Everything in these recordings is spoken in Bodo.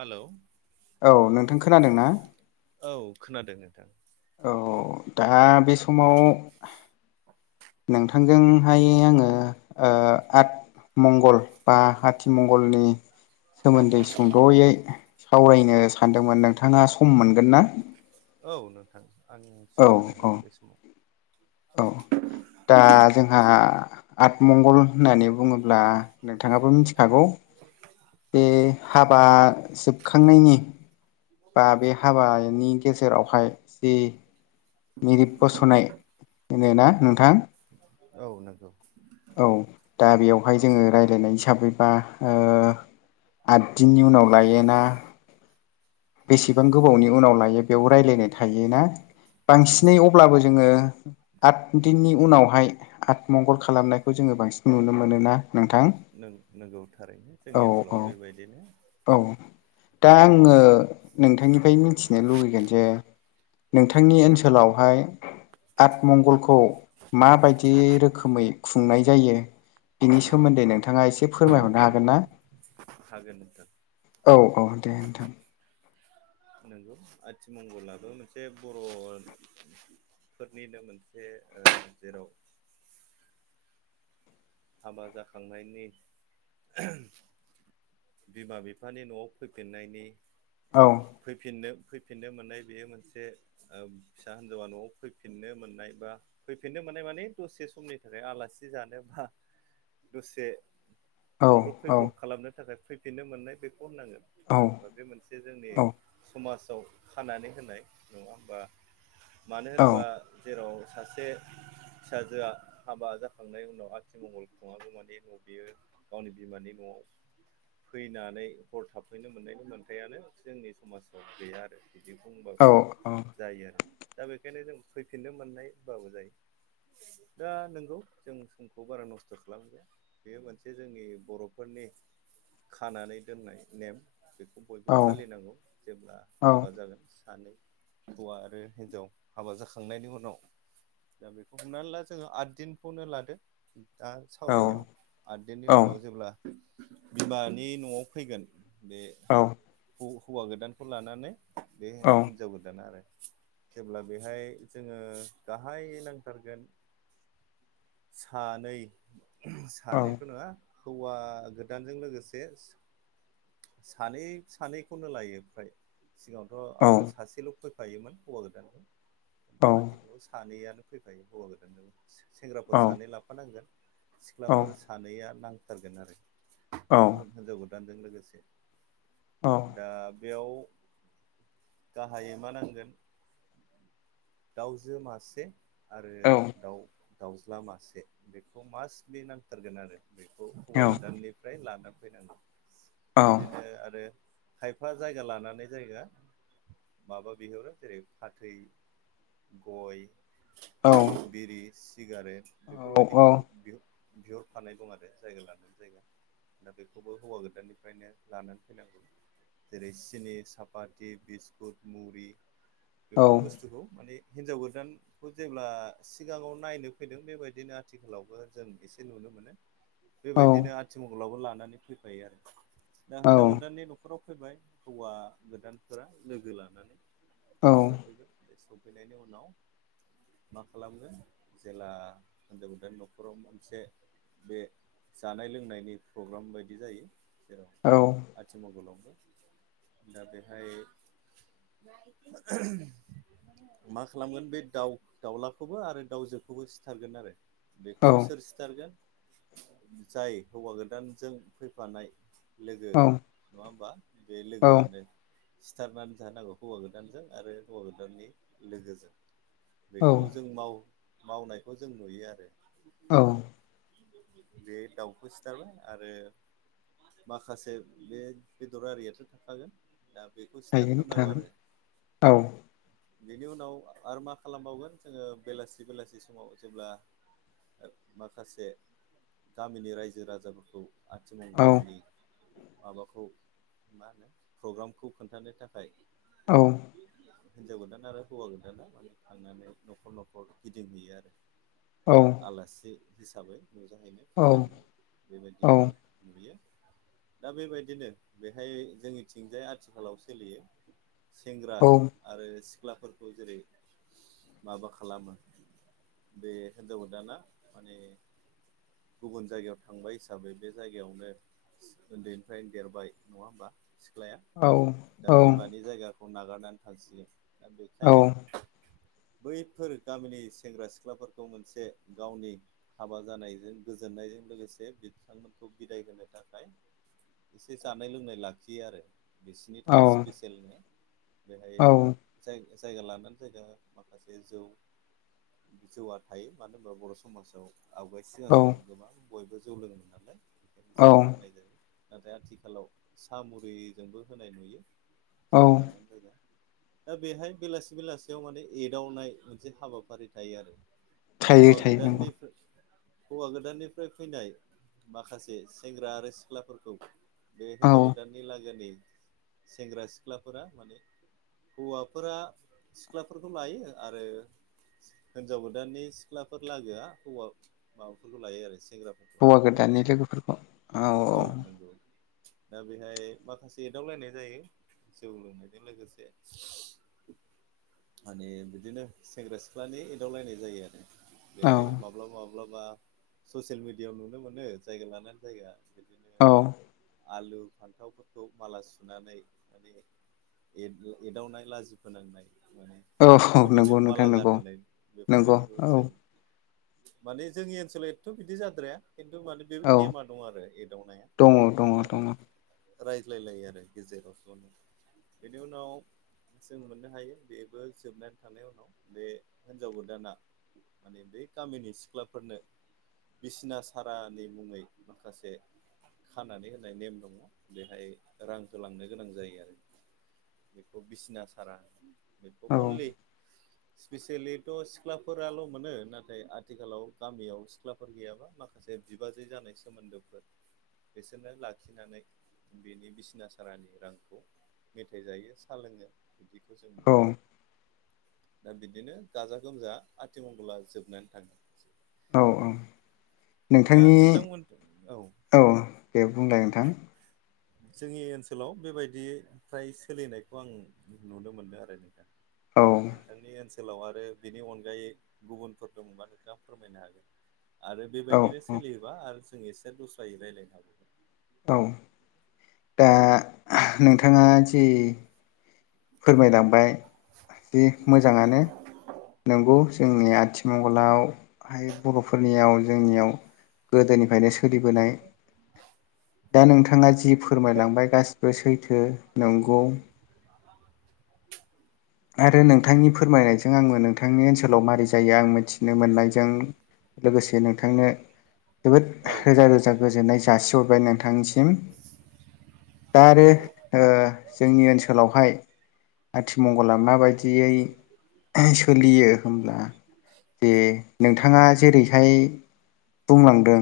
हेल' औ नोंथां खोनादों ना? औ खोनादों नोंथां औ दा बे समाव नोंथांजोंहाय आंङो ओ आट मंगल बा आथिमंगलनि औ सोमोन्दै सुंद'यै सावरायनो सानदोंमोन नोंथांङा सम मोनगोन ना औ नोंथां आंङो औ सम होनो औ हागोन बे समाव औ दा जोंहा आतमंगल होननानै बुङोब्ला नोंथांङाबो मिथिखागौ बे हाबा जोबखांनायनि बा बे हाबानि गेजेरावहाय जि मेरिब बसनाय नंगौ ना नोंथां औ नंगौ औ दा बेयावहाय जोंङो रायज्लायनाय हिसाबैबा ओ आद दिननि उनाव लायोना बेसेबां गोबावनि उनाव लायो बेयाव रायलायनाय थायोना नंगौ बांसिनै अब्लाबो जोंङो आठ दिननि उनावहाय आतमंगल खालामनायखौ जोंङो बांसिन नुनो मोनो ना नोंथां नों नोंगौ थारैनो औ जोंनि औ ओनसोलाव बेबायदिनो औ दा आंङो नोंथांनिफ्राय मिथिनो लुबैगोन जे नोंथांनि ओनसोलावहाय आतमंगलखौ माबायदि रोखोमै खुंनाय जायो। बिनि औ सोमोन्दै नोंथांङा एसे फोरमायहरनो हागोन ना? हागोन नोंथां औ औ दे नोंथां नोंगौ आथिमंगलाबो मोनसे बर' फोरनिनो मोनसे जेराव हाबा जाखांनायनि बिमा बिफानि न'आव फैफिननायनि औ फैफिननो फैफिननो मोननाय बेयो मोनसे फिसा हिनजावा न'आव फैफिननो मोननाय बा फैफिननो मोननाय माने दसे समनि थाखाय आलासि जानो बा दसे औ थांब्रब औ फैब्रब खालामनो थाखाय फैफिननो मोननाय बेखौ होननांगोन औ मानो होनबा बे मोनसे जोंनि औ समाजाव खानानै होनाय नंङा होमबा मानो औ होनोबा जेराव सासे फिसाजोआ हाबा जाखांनायनि उनावहाय आथि मंबल खुङागौ मानि न' बियो गावनि बिमानि न'आव फैनानै हर थाफैनो मोननायनि मोनथायानो जोंनि समाजाव गैया आरो। बिदि बुंबाबो औ औ जायो आरो। दा बेखायनो जों फैफिननो मोननाय होनबाबो जायो। दा नंगौ जों समखौ बारा नस्थ' खालामजाया बेयो मोनसे जोंनि बर'फोरनि खानानै दोननाय नेम बेखौ औ बयबो फालिनांगौ जेब्ला औ हाबा जागोन सानै हौवा आरो हिन्जाव हाबा जाखांनायनि उनाव दा बेखौ हमनानै ला जोङो आद दिनखौनो लादों। दा सावरायनायाव आददिननि उनाव जेब्ला बिमानि न'आव फैगोन बे औ। हौ हौवा गोदानखौ लानानै बे हिनजाव गोदाना आरो जेब्ला बेहाय जोङो गाहाय नांथारगोन सानै सानैथ' नङा हौवा गोदानजों लोगोसे सानै सानैखौनो लायो फ्राय सिगाङावथ' आवगायाव सासेल' फैफायोमोन हौवा गोदानाव खिन्थु आथिखालाव सानैयानो फैफायो हौवा गोदानजों। सेंग्राफोर सानै लाफानांगोन औ सिख्लाफोर सानैया नांथारगोन आरो‌ हिनजाव गोदानजों लोगोसे दा बेयाव गाहायै मा नांगोन दाउजो मासे आरो औ दाउ दाउज्ला मासे बेखौ मास्टलि नांथारगोन आरो बेखौ हौवा हायो नोंथां गोदाननि फ्राय लाना फैनांगौ। बिदिनो आरो खायफा जायगा लानानै जायगा माबा बिहरो जेरै फाथै, गय। औ बिरि सिगारेट बेफोरबायदिखौ बिहरफानायखौ माने जायगा लानानै जायगा दा बेखौबो माने हौवा गोदाननि फ्रायनो लानानै फैनांगौ। जेरै सिनि, सापाथ, बिस्कुट, मुरि औ बेफोर बुस्थुखौ माने हिनजाव गोदान खौ जेब्ला सिगाङाव नायनो फैदों बेबायदिनो आथिखालावबो जों एसे नुनो मोनो। औ बेबायदिनो आथिमंगलाबो लानानै फैफायो आरो। दा हिनजाव गोदानि न'खराव सफैबाय हौवा गोदानफोरा लोगो लानानै औ सफैबाय। बे सौफैनायनि उनाव मा खालामनो जेला होन्जाव गोदाय न'खराव मोनसे बे जानाय लोंनायनि प्रग्राम बायदि जायो। जेराव औ। आथिमंगलावबो। दा बेहाय [inaudible] मा खालामगोन बे दाउ दाउलाखौबो आरो दाउजोखौबो सिथारगोन आरो। बेखौ सोर सिथारगोन जाय हौवा गोदानजों फैफानाय लोगो औ नङा होमबा। बे लोगोआनो सिथारनानै जाहोनांगौ हौवा गोदानजों आरो हौवा गोदाननि लोगोजों। बेखौ जों माव मावनायखौ जों नुयो आरो। औ। बे दाउखौ सिथारबाय आरो माखासे बे बेदर आरियाथ' थाखागोन। दा बेखौ सिथारथारनांगौ आरो। बेनि उनाव आरो मा खालामबावगोन जोङो बेलासि बेलासि समाव जेब्ला ओ माखासे गामिनि रायजो राजाफोरखौ बलनि माबाखौ मा होनो प्रग्रामखौ खोन्थानो थाखाय औ हिनजाव गोदाना आरो हौवा गोदाना माने थांनानै न'खर न'खर गिदिंहैयो आरो औ आलासि हिसाबै नुजाहैनो खावलायहैयो बेबायदिखौ नुयो। दा बेबायदिनो बेहाय जोंनिथिंजाय आथिखालाव सोलियो सेंग्रा आरो सिख्लाफोरखौ जेरै माबा खालामो बे हिन्जाव गोदाना माने गुबुन जायगायाव थांबाय हिसाबै बे जायगायावनो उन्दैनिफ्रायनो देरबाय नङा होमबा? सिख्लाया दा औ बिमानि जायगाखौ नागारनानै थासयो दा औ बेखायनो बैफोर गामिनि सेंग्रा सिख्लाफोरखौ मोनसे गावनि हाबा जानायजों गोजोननायजों लोगोसे बिथांमोनखौ बिदाय होनो थाखाय एसे जानाय लोंनाय लाखियो आरो बिसोरनि औ थाखाय स्पेसेयेल ने बेहाय औ जाय जायगा लानानै जायगा माखासे जौ जौआ थायो मानो होनबा बर' समाजाव आवगायसि औ ज गोबां बयबो जौ लोङोमोन नालाय खायनो औ जौखौ होनाय जायो नाथाय आथिखालाव सा मुरिजोंबो होनाय नुयो औ जायगा लानानै जायगा। दा बेहाय बेलासे बेलासियाव माने एदावनाय मोनसे हाबाफारि थायो आरो थायो हौवा थायो नंगौ गोदाननिफ्राय हौवा गोदाननिफ्राय फैनाय माखासे सेंग्रा आरो सिख्लाफोरखौ बे औ हिनजाव गोदाननि लागोनि सेंग्रा सिख्लाफोरा माने हौवाफोरा सिख्लाफोरखौ लायो आरो हिनजाव गोदाननि सिख्लाफोर लागोआ हौवा माबाफोरखौ लायो आरो सेंग्रा हौवा गोदाननि लोगोफोरखौ औ नोंगौ दा बेहाय माखासे एदावलायनाय जायो जौ लोंनायजों लोगोसे माने बिदिनो सेंग्रा सिख्लानि एदावलायनाय जायो आरो औ बेहाय माब्लाबा माब्लाबा ससियेल मिडियाायाव नुनो मोनो जायगा लानानै जायगा बिदिनो औ आलु फान्थावफोरखौ माला सुनानै माने ए-एदावनाय लाजि फोनांनाय माने औ नंगौ गोदोनायाव माल नोंथां नंगौ गारहोनाय नंगौ बेफोरबायदिखौ औ जों माने जोंनि ओनसोलाव एथ' बिदि जाद्राया खिन्थु माने बे औ नेमा दं आरो एदावनाया दङ दङ बिदिनो दङ आरो रायज्लायलायो आरो गेजेराव ज'नो बेनि उनाव जों मोननो हायो बेबो जोबनानै थां [unintelligible] उनाव बे हिनजाव गोदाना माने बै गामिनि सिख्लाफोरनो बिसिना सारानि मुङै माखासे खानानै होनाय नेम दङ बेहाय रांखौ लांनो गोनां जायो आरो बेखौ बिसिना सारा बेखौ औ अनलि स्पिसियेलिथ' सिख्लाफोराल' मोनो नाथाय आथिखालाव गामियाव सिख्ला फोर गैयाबा माखासे बिबाजै जानाय सोमोन्दोफोर बिसोरनो लाखिनानै बिनि बिसिना सारानि रांखौ मेथाइ जायो साहा लोङो बिदिखौ जों औ मोनो आरो दा बिदिनो गाजा गोमजा आथि मंगला जोबनानै थाङो। औ औ दा नोंथांनि नोंथांमोन औ दे बुंलाय नोंथां जोंनि ओनसोलाव बेबायदि फ्राय सोलिनायखौ आं नुनो मोनो आरो नों [unintelligible] औ दा नोंथांनि ओनसोलाव आरो बिनि अनगायै गुबुनफोर दंबा नोंथाङा फोरमायनो हागोन। आरो औ बेबायदिनो औ सोलियोबा आरो जों एसे दस्रायै रायलायनो हागौ। औ, दा नोंथाङा जि फोरमायलांबाय दि मोजाङानो नोंगौ। जोंनि आथिमंगलाव हाय बर'फोरनियाव जोंनियाव गोदोनिफ्रायनो सोलिबोनाय दा नोंथाङा जि फोरमायलांबाय गासिबो सैथो नंगौ [inaudible] आरो नोंथांनि फोरमायनायजों आंबो नोंथांनि ओनसोलाव मारै जायो आं मिथिनो मोननायजों लोगोसे नोंथांनो जोबोद औ रोजा रोजा गोजोननाय जासि हरबाय नोंथांनिसिम। द आरो नंगौ। ओ जोंनि ओनसोलावहाय आथिमंगला माबायदियै सोलियो होमब्ला जे नोंथाङा जेरैहाय बुंलांदों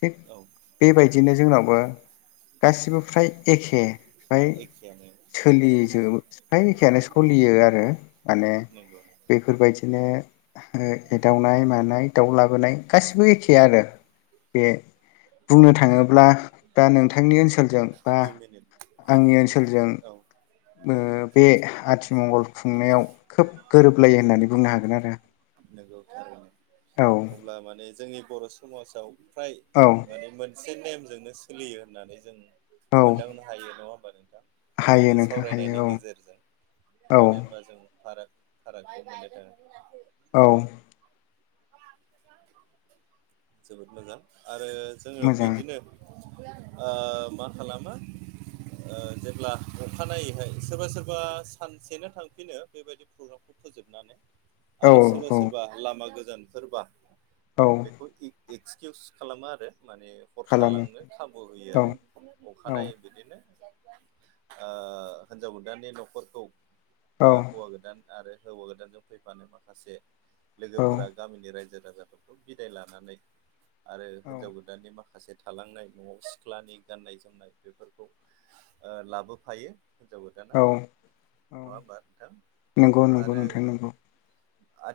थिग औ। बेबायदिनो जोंनावबो गासिबो फ्राय एखे फाय एखेयानो। सोलिजोब फाय एखेयानो। सलियो आरो माने नंगौ नंगौ बेफोरबायदिनो ओ एदाउनाय मानाय दाउ लाबोनाय गासिबो एखे आरो बे बुंनो थाङोब्ला बा नोंथांनि ओनसोलजों बा [inaudible] आंनि ओनसोलजों औ ओ बे आथिमंगल खुंनायाव खोब गोरोबलायो होननानै बुंनो हागोन आरो। नोंगौ औ थारैनो। अब्ला माने जोंनि बर' समाजाव फ्राय औ। माने मोनसे नेमजोंनो सोलियो होननानै जों औ मोनदांनो हायो नङा होमबा नोंथां? बे हायो जे नोंथां सावरायनायनि हायो औ गेजेरजों औ मानो होम बा जों फाराग फारागखौ मोननो [unintelligible] औ। जोबोद मोजां आरो जोङो मोजां बिदिनो ओ मा खालामो ओ जेब्ला अखानायैहाय सोरबा सोरबा सानसेनो थांफिनो बेबायदि प्रग्रामखौ फोजोबनानै औ आरो सोरबा औ सोरबा लामा गोजानफोरबा औ। बेखौ इक-एक्सक्युस खालामो आरो माने हर खालामो थालांनो खाबु होयो औ आरो। अखानायै बिदिनो ओ होनजाव गोदाननि न'खरखौ औ ओ हौवा गोदान आरो हौवा गोदानजों फैफानाय माखासे औ लोगोफोरा गामिनि रायजो राजाफोरखौ बिदाइ लानानै आरो होनजाव गो दाननि माखासे थालांनाय न'आव सिख्लानि गाननाय जोमनाय बेफोरखौ ओ लाबोफायो होनजाव गोदाना औ नङा होमबा नोंथां? नंगौ नंगौ आरो नोंथां नंगौ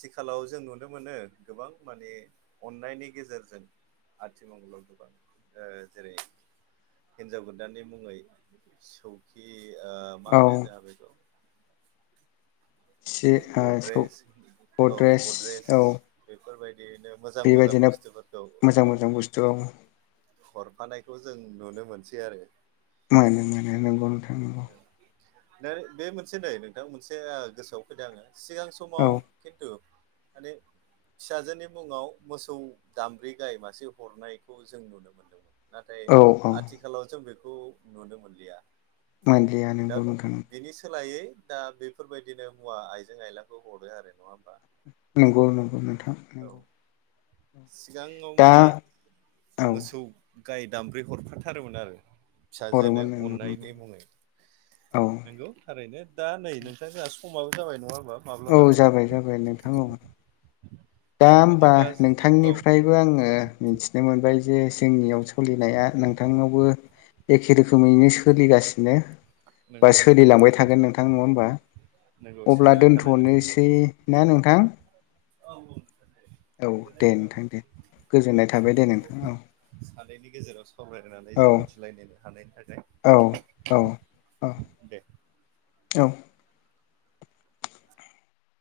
थिखालाव जों नुनो मोनो गोबां माने अन्नायनि गेजेरजों आथिमंगलआव गोबां ओ जेरै हिन्जाव गोदाननि मुङै सौखि ओ मा औ होनो जोंहा बेखौ सि ओ सौ गद्रेस औ गद्रेस बेफोरबायदियैनो मोजां मोजां बेबायदिनो बुस्थुफोरखौ मोजां औ। [unintelligible] हरफानायखौ जों नुनो मोनसै आरो। मोनो मोनो नंगौ नोंथां मोनो। बे मोनसे नै नोंथां मोनसे गोसोआव फैदों आङो सिगां औ समाव खिन्थु माने फिसाजोनि मुङाव मोसौ दामब्रि गाय मासे हरनायखौ जों नुनो मोन्दोंमोन। नाथाय औ औ आथिखालाव जों बेखौ नुनो मोनलिया। मोनलिया। दा नंगौ नोंथां बिनि सोलायै दा बेफोरबायदिनो हुवा आयजें आयलाखौ हरो आरो नङा होमबा? नंगौ नंगौ नोंथां। औ सिगाङाव दा माने औ मोसौ गाय दामब्रै हरफाथारोमोन आरो। फिसाजोनो हरोमोन नंगौ नंगौ अन्नायनि मुङै औ नंगौ। थारैनो दा नै नोंथां जोंहा समाबो जाबाय नङा होमबा? औ माब्लाबानो जाबाय जाबाय नोंथां औ। [inaudible] दा होमबा बिदिब्ला औ बुं नोंथांनिफ्रायबो आङो मिथिनो मोनबाय जे जोंनियाव सोलिनाया नोंथांनावबो एखे रोखोमैनो सोलिगासिनो बा नंगौ नंगौ सोलिलांबाय थागोन नोंथां नङा होनोमबा? नंगौ अब्ला सोलिबाय थानांगोन नोंथां दोनथ'नोसै ना नोंथां? [unintelligible] औ दे नोंथां दे गोजोननाय थाबाय दे नोंथां औ सानैनि गेजेराव सावरायनानै औ जों मिथिलायनो हानायनि थाखाय औ औ। औ दे। औ।